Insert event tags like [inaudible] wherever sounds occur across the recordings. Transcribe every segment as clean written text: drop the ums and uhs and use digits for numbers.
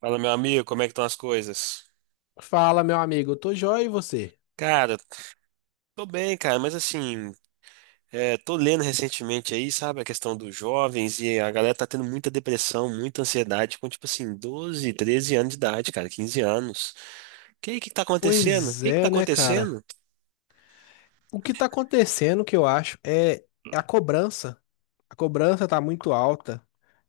Fala, meu amigo, como é que estão as coisas? Fala, meu amigo, eu tô joia e você? Cara, tô bem, cara, mas assim, é, tô lendo recentemente aí, sabe, a questão dos jovens e a galera tá tendo muita depressão, muita ansiedade com, tipo assim, 12, 13 anos de idade, cara, 15 anos. Que tá acontecendo? O Pois que que tá é, né, cara? acontecendo? O que tá acontecendo, que eu acho, é a cobrança. A cobrança tá muito alta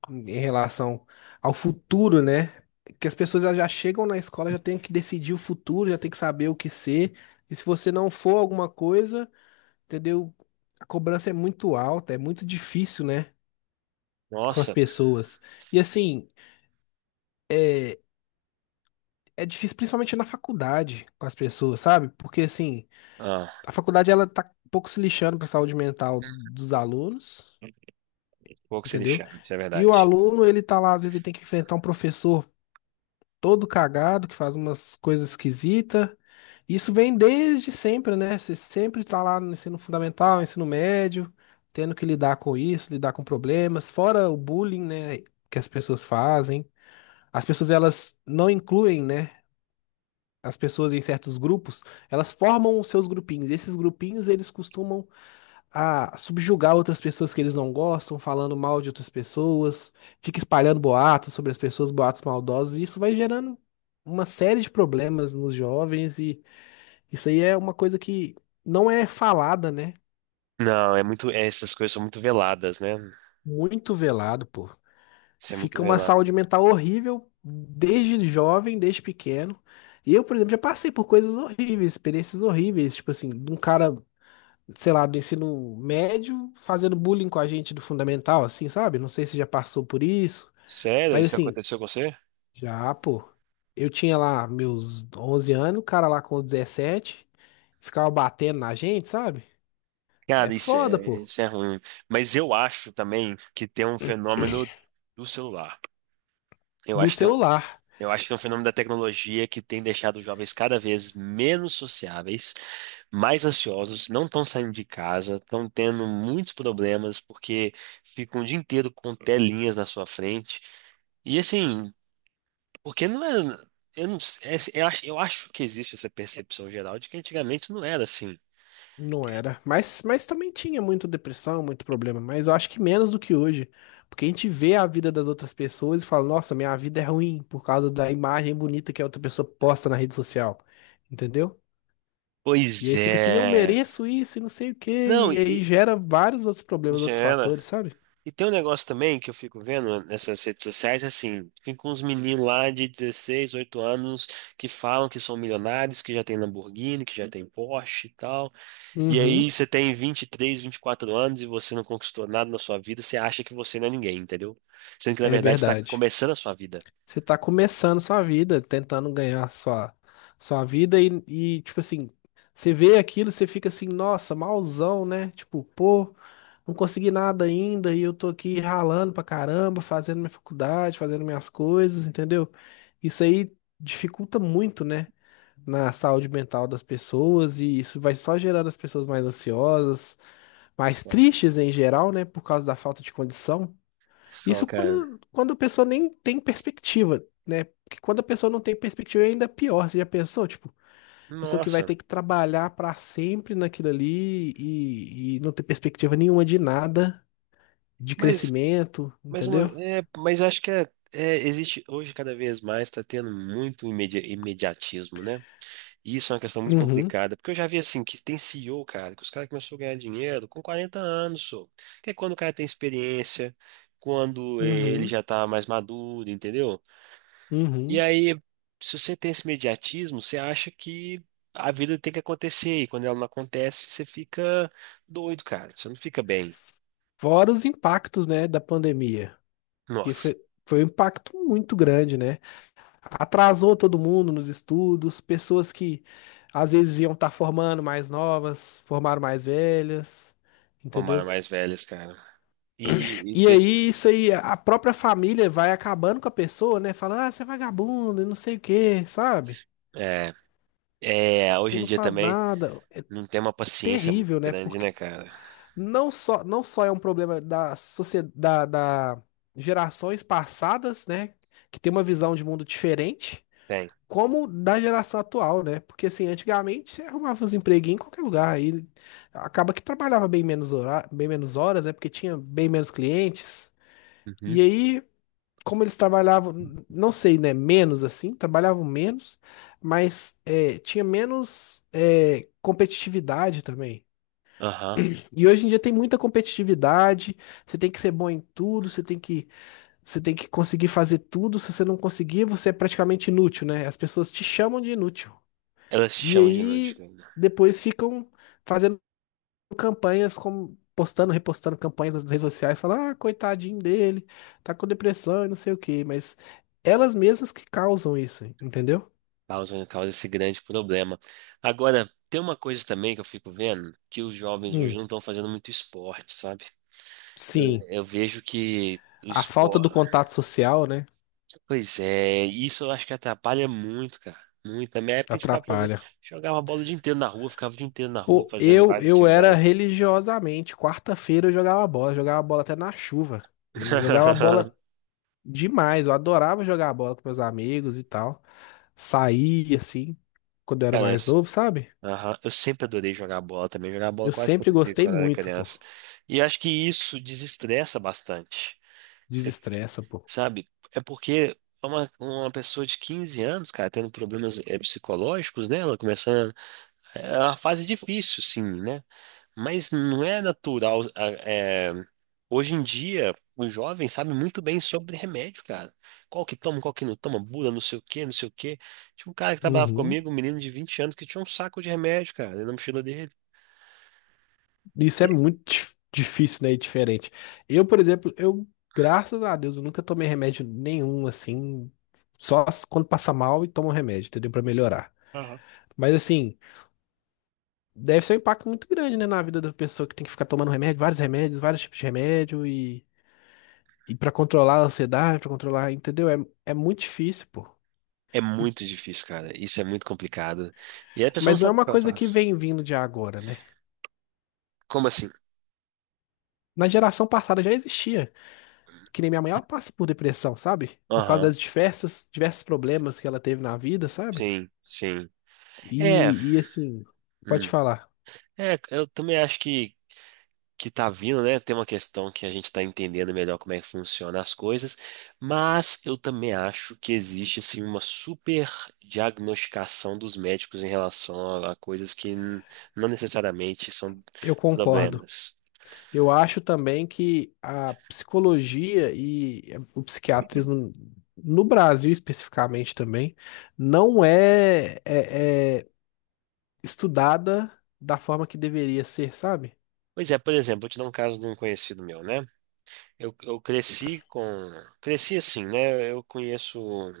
em relação ao futuro, né? Que as pessoas elas já chegam na escola, já tem que decidir o futuro, já tem que saber o que ser. E se você não for alguma coisa, entendeu? A cobrança é muito alta, é muito difícil, né? Com as Nossa, pessoas. E assim, é, é difícil principalmente na faculdade com as pessoas, sabe? Porque assim, ah, a faculdade ela tá um pouco se lixando para a saúde mental dos alunos, pouco se entendeu? lixar, isso é E o verdade. aluno, ele tá lá, às vezes ele tem que enfrentar um professor todo cagado, que faz umas coisas esquisitas. Isso vem desde sempre, né? Você sempre tá lá no ensino fundamental, ensino médio, tendo que lidar com isso, lidar com problemas, fora o bullying, né, que as pessoas fazem. As pessoas elas não incluem, né, as pessoas em certos grupos, elas formam os seus grupinhos. E esses grupinhos, eles costumam a subjugar outras pessoas que eles não gostam, falando mal de outras pessoas, fica espalhando boatos sobre as pessoas, boatos maldosos, e isso vai gerando uma série de problemas nos jovens, e isso aí é uma coisa que não é falada, né? Não, é muito, essas coisas são muito veladas, né? Muito velado, pô. Isso é muito Fica uma saúde velado. mental horrível desde jovem, desde pequeno. E eu, por exemplo, já passei por coisas horríveis, experiências horríveis, tipo assim, de um cara sei lá, do ensino médio fazendo bullying com a gente do fundamental, assim, sabe? Não sei se já passou por isso, Sério? mas Isso assim, aconteceu com você? já, pô. Eu tinha lá meus 11 anos, o cara lá com os 17 ficava batendo na gente, sabe? É Cara, isso foda, é, pô. isso é ruim. Mas eu acho também que tem um fenômeno do celular. Eu Do acho que tem um, celular, eu acho que tem um fenômeno da tecnologia que tem deixado os jovens cada vez menos sociáveis, mais ansiosos, não estão saindo de casa, estão tendo muitos problemas porque ficam o dia inteiro com telinhas na sua frente. E assim, porque não é. Eu, não, sei- é- eu acho que existe essa percepção geral de que antigamente não era assim. não era. Mas também tinha muita depressão, muito problema, mas eu acho que menos do que hoje. Porque a gente vê a vida das outras pessoas e fala, nossa, minha vida é ruim por causa da imagem bonita que a outra pessoa posta na rede social. Entendeu? E Pois aí fica assim, eu é. mereço isso e não sei o quê. Não, E aí e, gera vários outros problemas, já outros era. fatores, sabe? E tem um negócio também que eu fico vendo nessas redes sociais, assim, fica uns meninos lá de 16 8 anos que falam que são milionários, que já tem Lamborghini, que já tem Porsche e tal. E aí Uhum. você tem 20 23 24 anos e você não conquistou nada na sua vida, você acha que você não é ninguém, entendeu? Sendo que na É verdade você tá verdade. começando a sua vida. Você tá começando sua vida, tentando ganhar sua, sua vida e, tipo assim, você vê aquilo, você fica assim, nossa, malzão, né? Tipo, pô, não consegui nada ainda e eu tô aqui ralando pra caramba, fazendo minha faculdade, fazendo minhas coisas, entendeu? Isso aí dificulta muito, né? Na saúde mental das pessoas e isso vai só gerando as pessoas mais ansiosas, mais Só, tristes em geral, né? Por causa da falta de condição. só, Isso cara. quando, quando a pessoa nem tem perspectiva, né? Porque quando a pessoa não tem perspectiva é ainda pior. Você já pensou, tipo, pessoa que vai Nossa. ter que trabalhar pra sempre naquilo ali e não ter perspectiva nenhuma de nada, de Mas, crescimento, mas, uma, entendeu? é, mas acho que existe hoje cada vez mais, tá tendo muito imediatismo, né? Isso é uma questão muito Uhum, complicada, porque eu já vi assim que tem CEO, cara, que os caras começaram a ganhar dinheiro com 40 anos, só. Que é quando o cara tem experiência, quando ele uhum, já tá mais maduro, entendeu? E uhum. aí, se você tem esse mediatismo, você acha que a vida tem que acontecer, e quando ela não acontece, você fica doido, cara. Você não fica bem. Fora os impactos, né, da pandemia, que Nossa, foi, foi um impacto muito grande, né? Atrasou todo mundo nos estudos, pessoas que às vezes iam estar formando mais novas, formaram mais velhas, tomaram entendeu? mais velhas, cara. E, e E fez. aí isso aí, a própria família vai acabando com a pessoa, né? Fala, ah, você é vagabundo, e não sei o quê, sabe? É, é, Você hoje em não dia faz também nada. É não tem uma paciência muito terrível, né? grande, Porque né, cara? não só, não só é um problema da sociedade, da gerações passadas, né? Que tem uma visão de mundo diferente Tem. como da geração atual, né? Porque assim, antigamente você arrumava uns empreguinhos em qualquer lugar, aí acaba que trabalhava bem menos hora, bem menos horas, né? Porque tinha bem menos clientes. Uhum. E aí, como eles trabalhavam, não sei, né? Menos assim, trabalhavam menos, mas é, tinha menos é, competitividade também. Aham. E hoje em dia tem muita competitividade, você tem que ser bom em tudo, você tem que conseguir fazer tudo. Se você não conseguir, você é praticamente inútil, né? As pessoas te chamam de inútil. Elas se E chamam de nudes, aí cara. depois ficam fazendo campanhas como postando, repostando campanhas nas redes sociais, falando, ah, coitadinho dele, tá com depressão e não sei o quê, mas elas mesmas que causam isso, entendeu? Causam, causa esse grande problema. Agora, tem uma coisa também que eu fico vendo, que os jovens hoje Hum, não estão fazendo muito esporte, sabe? Eu, sim, eu vejo que o a falta do esporte. contato social, né, Pois é, isso eu acho que atrapalha muito, cara. Muito. Na minha época a gente ficava jogando, atrapalha. jogava bola o dia inteiro na rua, ficava o dia inteiro na rua Pô, fazendo eu várias eu era atividades. religiosamente, quarta-feira eu jogava bola até na chuva. Eu jogava bola [laughs] demais, eu adorava jogar bola com meus amigos e tal. Saía assim, quando eu era Cara, mais novo, sabe? aham. Eu sempre adorei jogar bola também, jogar bola Eu quase sempre todo dia gostei quando eu era muito, pô. criança. E acho que isso desestressa bastante. Desestressa, pô. Sabe? É porque é uma pessoa de 15 anos, cara, tendo problemas psicológicos, né? Ela começando. É uma fase difícil, sim, né? Mas não é natural. Hoje em dia, o jovem sabe muito bem sobre remédio, cara. Qual que toma, qual que não toma, bula, não sei o quê, não sei o quê. Tinha um cara que trabalhava Uhum. comigo, um menino de 20 anos, que tinha um saco de remédio, cara, na mochila dele. Isso é muito difícil, né? E diferente. Eu, por exemplo, eu, graças a Deus, eu nunca tomei remédio nenhum, assim. Só quando passa mal e toma um remédio, entendeu? Pra melhorar. Aham. Mas, assim, deve ser um impacto muito grande, né? Na vida da pessoa que tem que ficar tomando remédio, vários remédios, vários tipos de remédio e. E pra controlar a ansiedade, pra controlar, entendeu? É, é muito difícil, pô. É E- muito difícil, cara. Isso é muito complicado. E aí a pessoa não mas não é sabe o uma que ela coisa que faz. vem vindo de agora, né? Como assim? Na geração passada já existia. Que nem minha mãe, ela passa por depressão, sabe? Por causa Aham. das diversas, diversos problemas que ela teve na vida, sabe? Sim, sim. É, E assim, pode hum. falar, É, eu também acho que, tá vindo, né? Tem uma questão que a gente tá entendendo melhor como é que funciona as coisas, mas eu também acho que existe, assim, uma super diagnosticação dos médicos em relação a coisas que não necessariamente são eu concordo. problemas. Eu acho também que a psicologia e o psiquiatrismo, no Brasil especificamente também, não é, é estudada da forma que deveria ser, sabe? Pois é, por exemplo, vou te dar um caso de um conhecido meu, né? Eu cresci com... Cresci assim, né? Eu conheço um,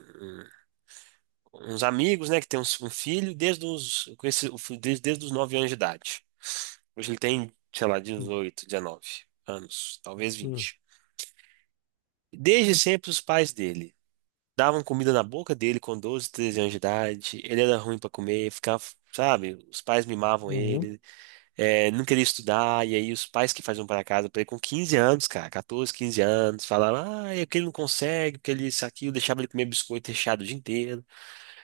uns amigos, né, que tem um filho desde os, com esse, o filho desde os 9 anos de idade. Hoje ele tem, sei lá, Hum, 18 19 anos, talvez hum, 20. Desde sempre os pais dele davam comida na boca dele com 12 13 anos de idade. Ele era ruim para comer, ficava, sabe, os pais mimavam uhum. ele, é, não queria estudar, e aí os pais que faziam para casa para ele com 15 anos, cara, 14 15 anos, falavam, ah, é que ele não consegue, porque ele isso aqui, eu deixava ele comer biscoito recheado o dia inteiro,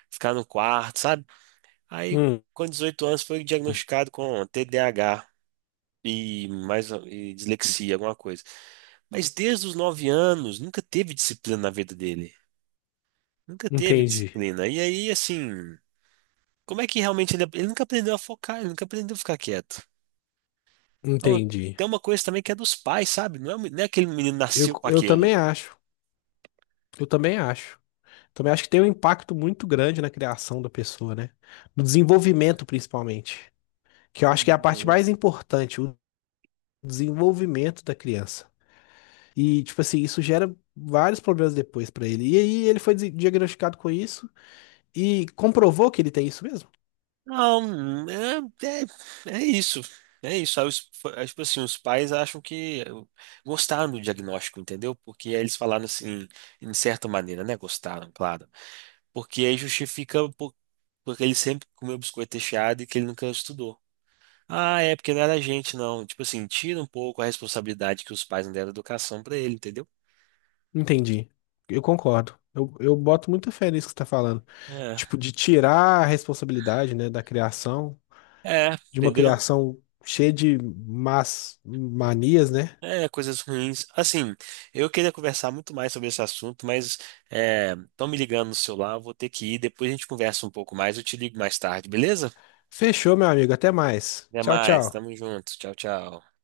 ficar no quarto, sabe? Aí, Hum, com 18 anos, foi diagnosticado com TDAH e mais e dislexia, alguma coisa. Mas desde os 9 anos, nunca teve disciplina na vida dele. Nunca teve entendi, disciplina. E aí, assim, como é que realmente ele, nunca aprendeu a focar, ele nunca aprendeu a ficar quieto. Então, entendi. tem uma coisa também que é dos pais, sabe? Não é, não é aquele menino que Eu, nasceu com eu também aquilo. acho, eu também acho. Também acho que tem um impacto muito grande na criação da pessoa, né? No desenvolvimento, principalmente. Que eu acho que é a parte mais importante, o desenvolvimento da criança. E, tipo assim, isso gera vários problemas depois pra ele. E aí ele foi diagnosticado com isso e comprovou que ele tem isso mesmo. Não, é isso. É isso. Aí, tipo assim, os pais acham que gostaram do diagnóstico, entendeu? Porque aí eles falaram assim, em certa maneira, né? Gostaram, claro. Porque aí justifica porque ele sempre comeu biscoito recheado e que ele nunca estudou. Ah, é porque não era gente, não. Tipo assim, tira um pouco a responsabilidade que os pais não deram educação pra ele, entendeu? Entendi. Eu concordo. Eu boto muita fé nisso que você tá falando. É, Tipo, de tirar a responsabilidade, né, da criação, é, de uma entendeu? criação cheia de más manias, né? É, coisas ruins. Assim, eu queria conversar muito mais sobre esse assunto, mas estão me ligando no celular, eu vou ter que ir. Depois a gente conversa um pouco mais, eu te ligo mais tarde, beleza? Fechou, meu amigo. Até mais. Até Tchau, mais, tchau. tamo junto. Tchau, tchau.